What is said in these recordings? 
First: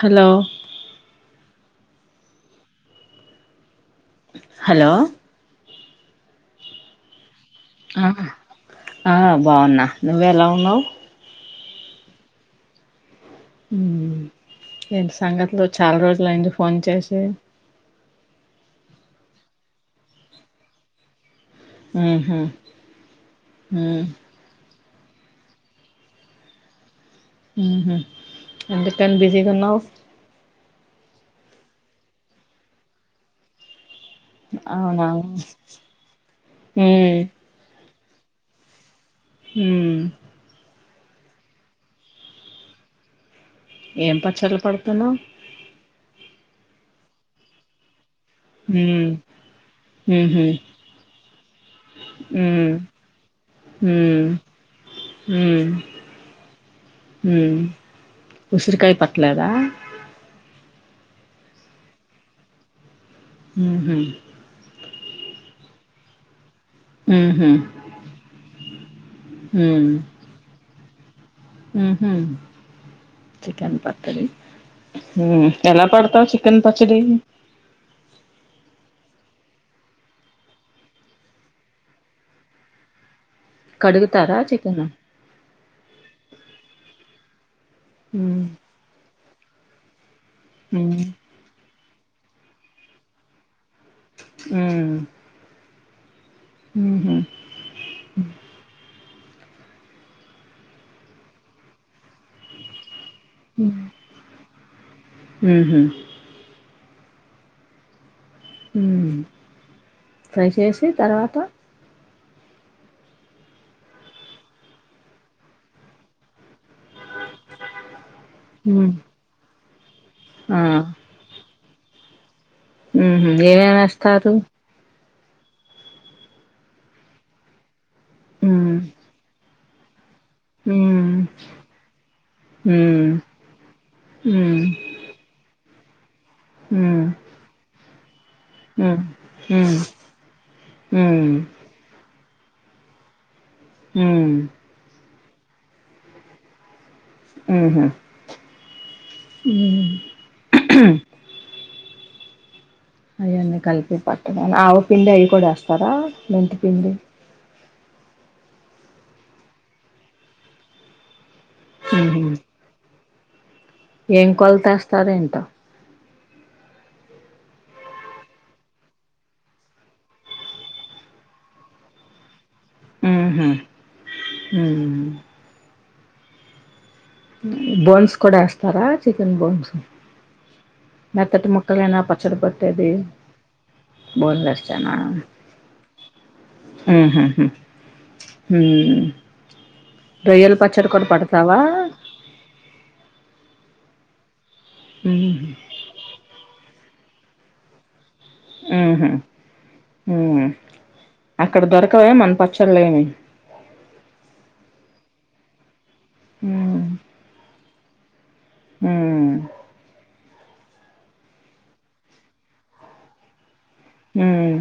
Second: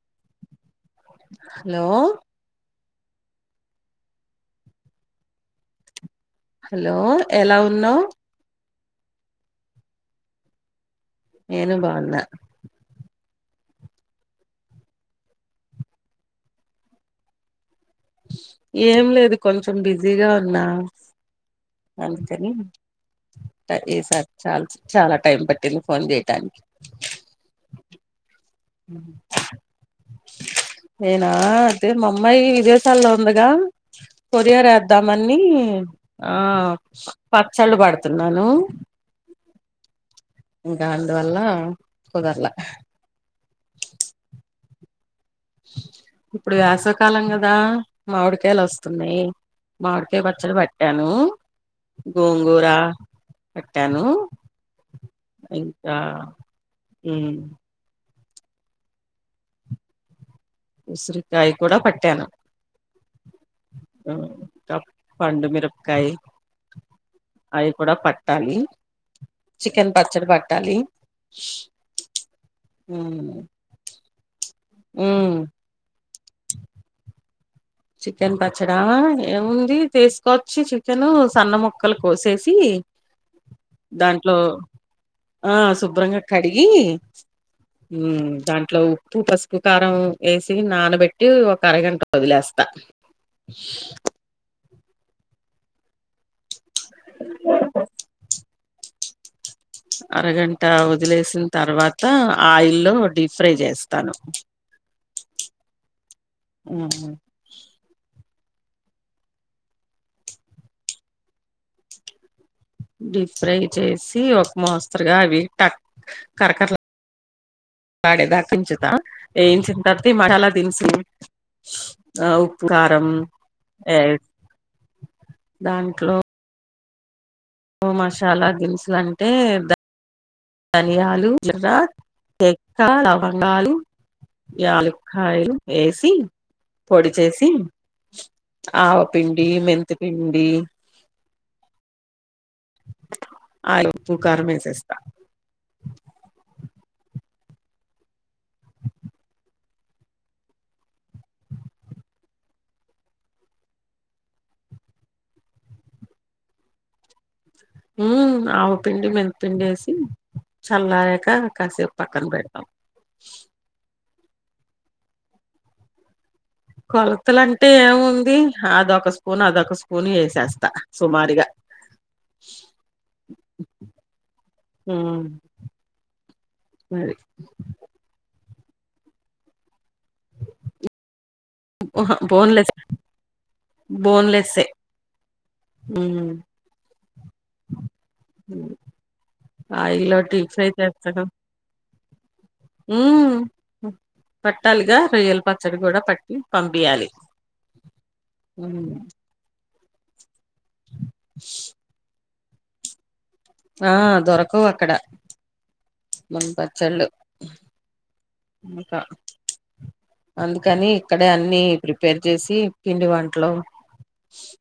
Hello hello hello hello ఎలా ఉన్నావు ఆ ఆ బాగున్నా నువ్ ఎలా ఉన్నావ్ నేను బాన్నా ఊ ఏంటి సంగతిలు చాలా రోజులు అయింది ఫోన్ చేసి ఏం లేదు కొంచెం బిజీగా ఉన్నా ఉహు అందుకని తటేసారు చాలాసేపు చాలా టైం పట్టింది ఫోన్ చేయటానికి ఊహు ఎంత టైమ్ బిజీగ ఉన్నావు నేనా అదే మా అమ్మాయి విదేశాల్లో ఉందిగా కొరియర్ అవునా వేద్దామని ఉ ఆ పచ్చళ్ళు పెడత చెతున్నాను [unintelligible] హ గ అందువల్ల కుదరల ఏం పచ్చళ్లు పెడుతున్నావు ఇప్పుడు వేసవి కాలం కదా మామిడికాయలు వస్తున్నాయి మామిడికాయ ఉహు పచ్చడి పెట్టాను ఉ గోంగూర పెట్టాను ఇంకా ఉసిరికాయ పెట్లేద ఉసిరికాయ కూడా పెట్టాను ఉహు పండుమిరపకాయి ఉహు అవి కూడా పట్టాలి చికెన్ పచ్చడి పెట్టాలి ఉహ్ ఉమ్ చికెన్ ప అరి [unintelligible] ఉ ఉమ్, ఎలా పెడతావ్ చికెన్ పచ్చడి చికెన్ పచ్చడా ఏముంది తీసుకొచ్చి చికెన్ సన్న ముక్కలు కోసేసి దాంట్లో కడుగుతారా చికెను ఆ శుభ్రంగా కడిగి ఉ ఉమ్ దాంట్లో ఉప్పు పసుపు కారం వేసి ఉమ్ నానబెట్టి ఒక అరగంట వదిలేస్త హ ఉహ్ అరగంట వదిలేసిన తర్వాత ఆయిల్లో డీప్ ఫ్రై చేస్తాను ఉహు ఉ ఉ ఫ్రై చేసి తర్వాత డీప్ ఫ్రై చేసి ఒక మోస్తరుగా అవి ట కరకర వాడేదాక ఏంచుతా తర్తి మసాల దినుసు అవు ఉ హ్ ఏమేమి వేస్తారు దాంట్లో ఉ మషాల ఉమ్ దినుసు అంటే ద ఉమ్ ధనియాలు జీలకర్ర తెక్క ఉమ్ లవంగాలు ఉమ్ యూ లుక్కాయలు ఏసీ ఉమ్ పొడి చేసి ఇన్అడిబుల్ ఉమ్ ఆవపిండి ఉమ్ మెంత పిండి ఉమ్ ఇనోఅడిబుల్ ఆయే ఉప్పు ఉమ్ కారం ఎసేస్తా ఆహ ఉ ఆవుపిండి అవి కూడా వేస్తారా ఉమ్ ఆవుపిండి మెంతుపిండి వేసి చల్లారాక కాసేపు ఉహు పక్కన పెడతాం ఏం కొలత ఏస్తారో ఏంటో కొలతలంటే ఏముంది అదొక స్పూన్ అదొక స్పూన్ వేసేస్తా సుమారుగా ఆహుమ్ ఉమ్ మరి బోన్స్ కూడా ఎస్త పోరా చికెన్ బోన్స్ ఆ మెత్తటి ముక్కలైనా ఓహా పచ్చడి బోన్లెస్ పట్టేది బోన్లెస్సే బోన్లెస్ ఏ నా హ్మ్ ఉహుహు ఉమ్ ఆయిల్లో డీప్ రొయ్యలు పచ్చడి కూడా పడతావా ఉమ్ పట్టాలిగా రొయ్యల ఉహు పచ్చడి కూడా పట్టి పంపియాలి హ్మ్ ఉహుమ్ ఉమ్ అక్కడ దొరకవే మన పక్క చల్లగానే ఆ దొరకవు అక్కడ మన ఉమ్ పచ్చళ్ళు అమి కా ఉమ్ అందుకని ఇక్కడే అన్ని ప్రిపేర్ చేసి పిండి వంటలు హమ్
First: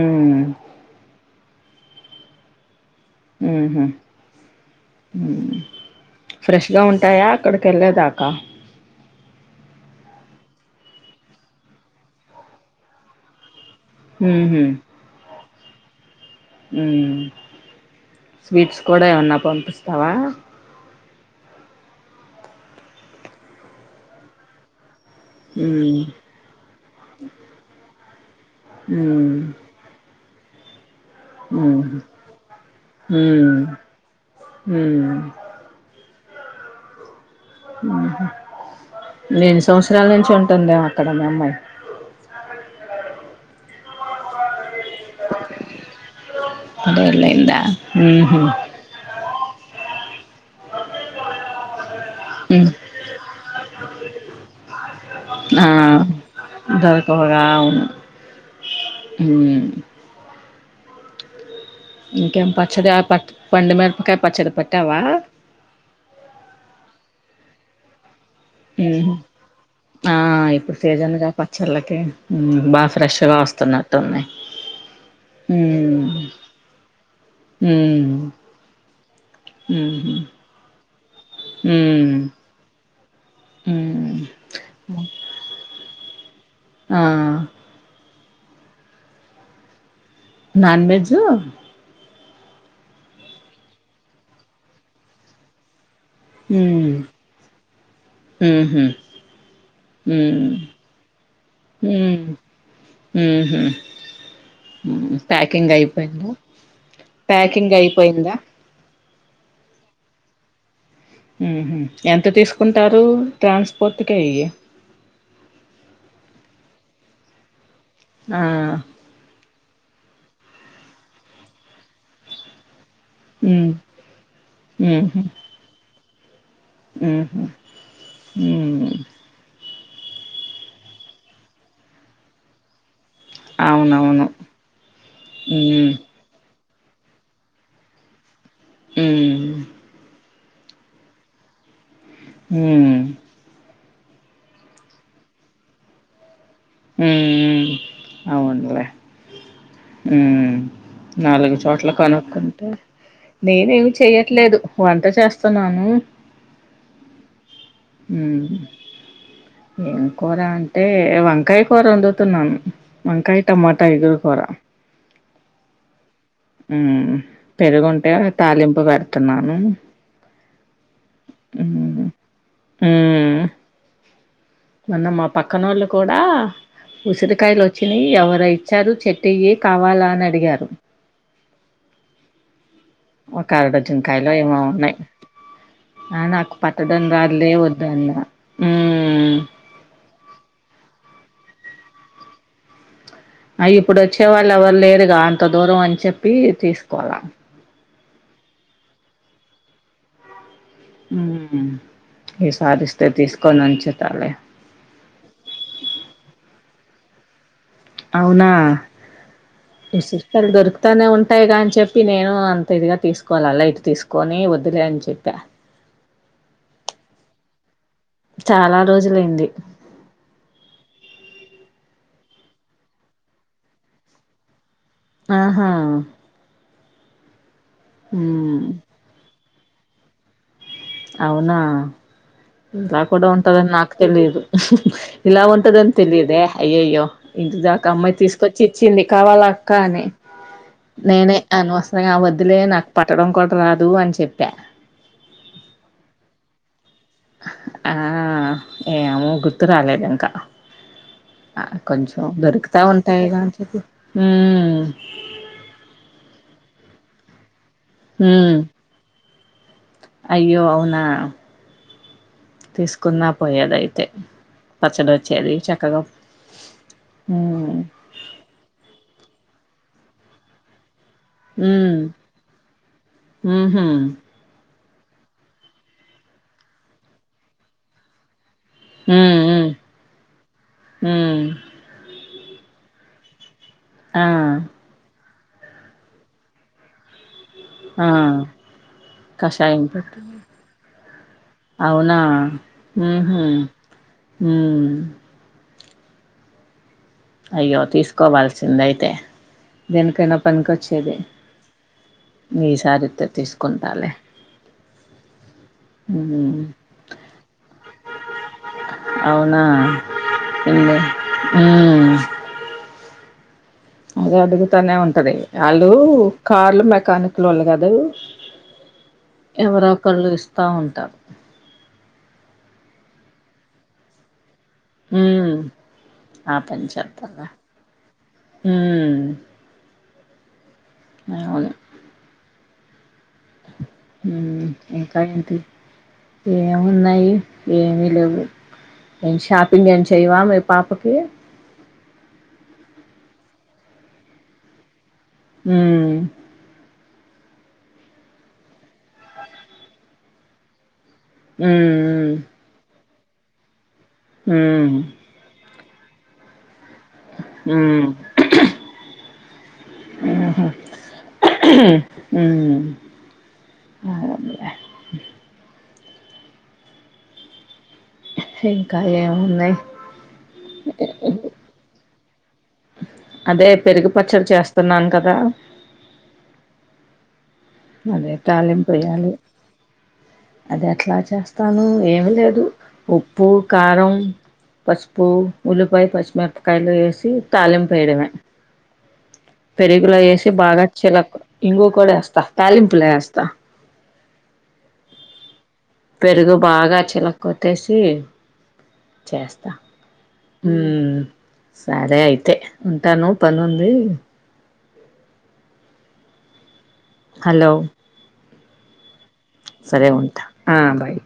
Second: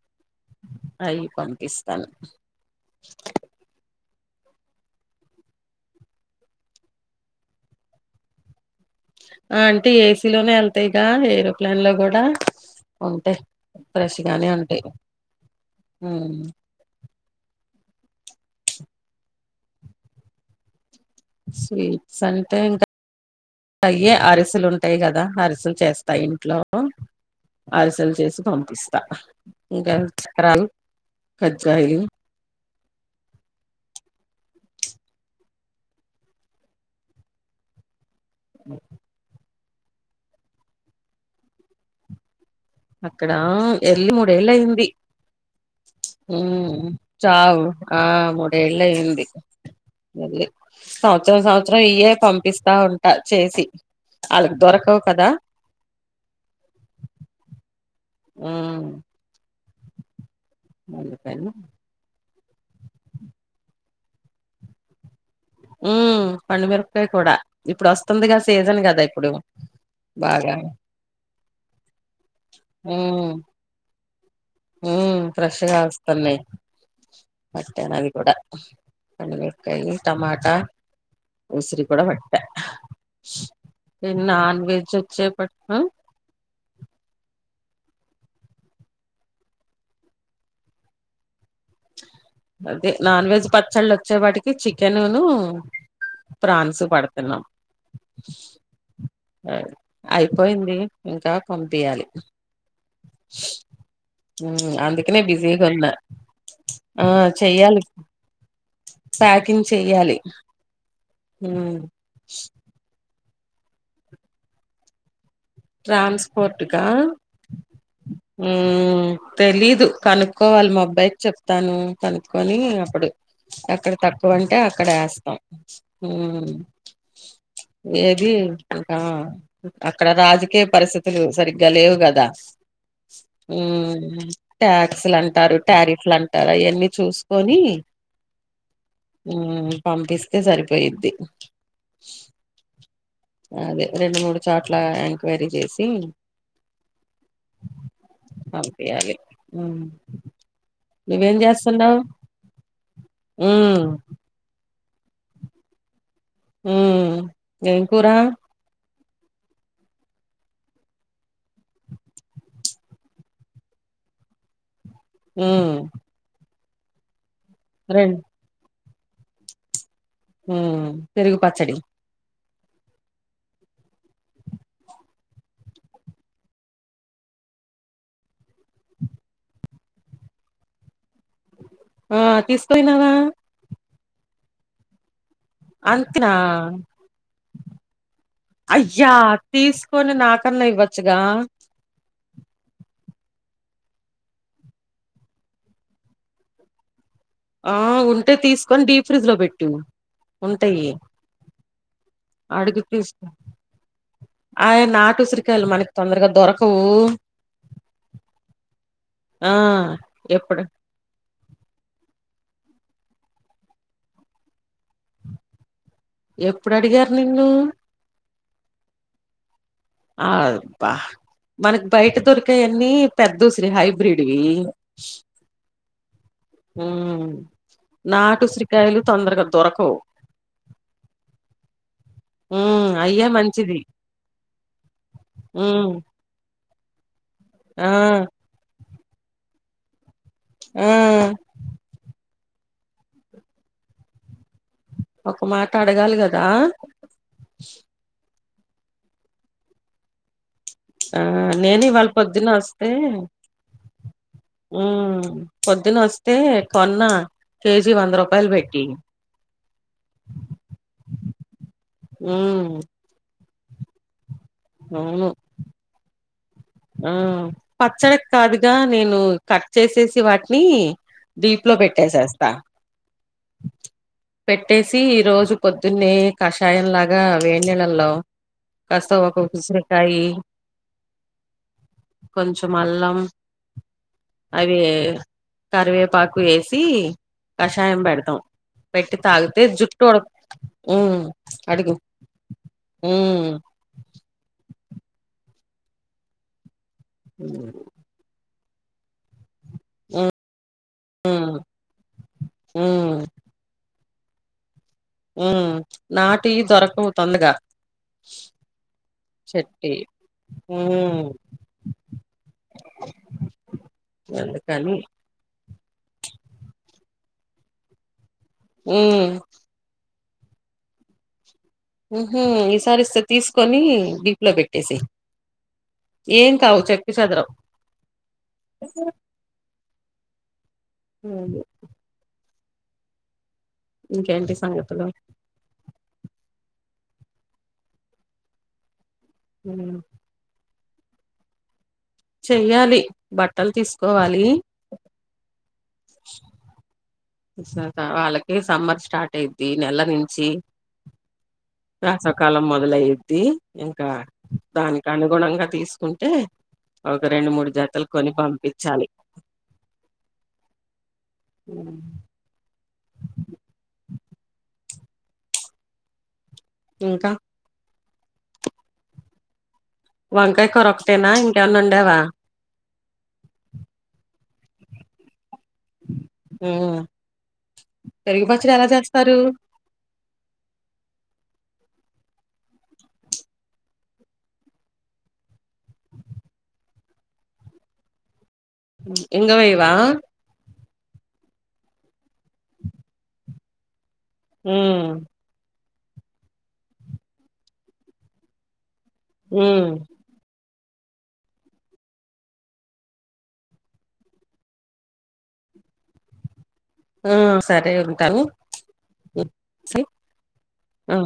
ఆమ్ ఇస్తాను ఆహ ఫ్రెష్గా ఉంటాయా అక్కడికి వెళ్ళేదాకా అంటే ఏసీలోనే వెళ్తాయిగా ఏరోప్లేన్ లో కూడా ఉంటాయి ఫ్రెష్గనే ఉంటాయి హ్మ్ అ స్వీట్స్ కూడా ఏమన్నా పంపిస్తావా స్వీట్స్ అంటే ఇంకా అయే అరిసలు ఉంట టాయి కదా అరిసలు ఉమ్ చేస్తా ఇంట్లో అరిసలు చే పంపిస్తా ఉమ్ ఇకా రన్ కజయి హ హ ఆ అ ఎన్ని సంవత్సరాల నుంచి ఉంటుందేమో అక్కడ మీ అమ్మాయి అక్కడ ఎల్లి మూడేళ్ళ అయింది పదేళ్ళయిందా చావు ఆ ఊహూ మూడేళ్ళ అయింది వె సంవత్సరం సంవత్సరం ఇయ్య హ్మ్ పంపిస్తా ఉంటా చేసి వాళ్ళకు దొరకవు కదా ఆ అవు వె ప ఇంకేం పచ్చది పట్ పండు మరపకాయ పచ్చది పెట్టావా ఉ పండుమిరకాయ కూడా ఇప్పుడు వస్త ఆ బాగా ఇప్పుడు సీజన్గా పచ్చళ్ళకి బాగా ఫ్రెష్గా వస్తున్నట్టు ఉందియి హ ఫ్రెష్గా వస్తున్నాయి వట్టాను అది హ్మ్ కూడా పండిమిరకాయ ఊహూ టమాటా ఉసిరి కూడా హ్మ్ వట్ట హ్మ్ నన్ వెెజ్ వచ్చే పట్ ఆ నాన్ వెజ్ అదే నాన్ వెజ్ పచ్చళ్ళు వచ్చే వాటికి చికెనును ప్రాన్స్ హ్మ్ పడుతున్నాం ఊహూ హ్మ్ అయిపోయింది ఇంకా పంపియాలి హ్మ్ ఊహూ అందుకనే బిజీగా ప్యాకింగ్ ఉన్నా అయిపోయిందా ఆ ప్యాకింగ్ చెయ్యాలి అయిపోయిందా ప్యాకింగ్ చెయ్యాలి ఉహ మ్ ఎంత తీసుకుంటారు ట్రాన్స్పోర్ట్ కి ట్రాన్స్పోర్ట్క ఆ ఒ తెలిదు కనుక్కోవాలి మా అబ్బాయికి చెప్తాను కనుక్కొని అప్పుడు ఉమ్ అక్కడ తక్కువ అంటే అక్కడ ఉహు వేస్తాం ఉహ ఉహు ఏది ఉమ్ ఆ అక్కడ రాజ ఒకే పరిస్థితులు సరిగ్గా లేవు కదా అవునవును టాక్స్ లు అంటారు ఉమ్ టారిఫ్లు అంటారు ఆయన్ని చూసుకొని ఉమ్ పంపిస్ అయితే సరిపోయిద్ది హ అదే రెండు మూడు చోట్ల ఎంక్వైరీ చేసి ఉ అవునులే పంపియాలి మ్మ్ ఉ నువ్వేం నాలుగు చోట్ల చేస్తున్నావ్ కనుక్కుంటే నేనే మ్మ్ ఏమి చెయ్యట్లేదు వంట చేస్తున్నాను ఉ ఏం కూర ఉమ్ ఏం కూర అంటే వంకాయ కూర వండుతున్నాను వంకాయ టమాటా ఎగురుకూర ఆ అ పెరుగుంటే తాలింపు పె తిన్నాను హ పెరుగు పచ్చడి ఉ మొన్న మా పక్కనోళ్ళు కూడా ఉసిరికాయలు వచ్చినాయి ఎవరో ఇచ్చారు చెట్టు ఈ కావాలా అని అడిగారు ఆ తీసుకుపోయినవ్ ఒక అరడజన్ కాయలు ఏమో ఉన్నాయి ఆ అంతేనా నాకు పట్టదని రాదులే వద్దన్న కర్ల ఇవ్వచ్చుగా అ ఇప్పుడు వచ్చే వాళ్ళు ఎవరు లేరుగా అంత దూరం అని చెప్పి తీసుకోవాల ఆ ఉంటే తీసుకొని డీ ఫ్రిడ్జ్ లో పెట్టు ఉంటాయి మ్మ్ అడుగు ఈసారిస్తే పిస్ తీసుకొని ఉంచుతాలే ఆయి నాటు ఉసిరికాయి మనకి తొందరగా దొరక కో అవునా ఇసురు కాయలు ఎప్పుడు దొరుకుతనే ఉంటాయి గానీ చెప్పి నేను అంత ఇదిగా తీసుకోవాల లైట్ తీసుకొని వద్దులే అని చెప్పా ఎప్పుడు అడిగారు నిన్ను చాలా రోజులయింది ఆ బా మనకి బయట దొరికాయన్నీ పెద్దస్ర హైబ్రిడ్వి ఆహా ఉమ్ నాటు మ్మ్ ఉసిరికాయలు తొందరగాలు దొరకవు అవునా ఉమ్ ఇలా అయ్యే కూడా ఉంటదని మంచిది నాకు తెలియదు ఇలా ఉంటదనీ ఉమ్ తెలియదే అయ్యయ్యో ఇంటి దాకా ఆ అమ్మాయి తీసుకొచ్చి ఇచ్చింది కావాలా కానీ ఆ నేనే అను వస్త్రంగావద్దు అదిలే నాకు పట్టడం కూడా రాదు అని చెప్పా ఒక మాట అడగాలి కదా ఆ ఏమో గుర్తురాలేదు ఇంకా ఆ నేను ఇవాళ కొంచెం పొద్దున దొరుకుతా వస్తే ఉంటాయిగా అని చెప్పి మ్మ్ ఉమ్ పొద్దున వస్తే పొన్నా కేజీ వంద రూపాయలు మ్మ్ పెట్టి అయ్యో అవునా ఉమ్ పోయదైతే పచ్చడి అవును వచ్చేది చక్కగా ఆ హ్మ్ పచ్చడికి కాదుగా నేను కర్చ చేసేసి వాటిని డీప్ లో హ్మ్ పెట్టేసేస్తా ఊహూ పె పెట్టేసి ఈ రోజు పొద్దున్నే కషాయం లాగా వేడి నీళ్లలో కాస్త ఒక హ్మ్ హ్మ్ ఉసిరికాయి హ్మ్ కొంచెం అల్లం ఆ అవి కరివేపాకు వేసి కషాయం ఆ పెడతాం పెట్టి తాగుతే కషాయం జుట్టోడ పెట్టు ఉమ్ అడుగు అవునా ఉమ్ అ అయ్యో తీసుకోవాల్సి చింద అయితే ఉమ్ దేనికైనా పనినికోచ్చేది ఈసారి ఉమ్ ఎత్తే తీసుకుంటాలలే మ్ నాటి హ్మ్ దొరకవుతోందగా అవునా చెట్టి ఎందు హ్మ్ అదే అడుగుతానే ఉంటది. ఆళ్ళు కార్లు మే కానుకుల లోళ్ళు కదా ఇ మ్ కళ్ళు ఇస్తా ఉంటారు. ఊహుం ఈసారి ఇస్త తీసుకొని దీప్ లో పెట్ హ్మ్ ఆ కావు చెప్పి పంచేతవ్వ చదరవు హ్మ్ [unintelligible] ఇంకేంటి మ్ సంగతులు ఇంకా ఏంటి ఏమున్నాయి ఏమి లేవు షాపింగ్ ఉమ్, ఏం చెయవా ఎప్ పాపకి చెయ్యాలి బట్టలు తీసుకోవాలి. ఉమ్ వాళ్ళకి సమర్చ్ స్టార్ట్ అయిద్ది ఈ నెల రీన్ జి ఉమ్ వేసవ్కాలం మొదలై ది ఇంకా ఉమ్ దానికి అనుగుణంగా తీసుకు ఉంటే ఒక రెండు మూడు జతలు ఉమ్ కొని పంపించాలి. ఉమ్ ఆలె ఇంకా ఇంకా ఏమ్ ఉన్నాయి. వంకాయ కూర ఒకటేనా ఇంక ఏమన్న వండవా అదే పెరుగు పచ్చడి చేస్త స్తున్నాన్ కదా మ్ అదే తాలిం పోయాలి అది ఎట్లా చేస్తాను. ఏమి లేదు ఉప్పు కారం పసుపు ఉల్లిపాయ పచ్చిమిరపకాయలు వేసి తాళింపు వేయడమే ఇంగ వేయవా పెరుగులో వేసి బాగా చెలా కూడా ఇంగువా కూడా వేస్తా తలింపులో వేస్తా హు పెరుగు బాగా చిలక్కొట్టిసి హు ఉ సరే అయితే ఉంటాను పని ఉంది ఆ హలో సరే ఉంటాను స సరే ఉంటా ఆ బాయ్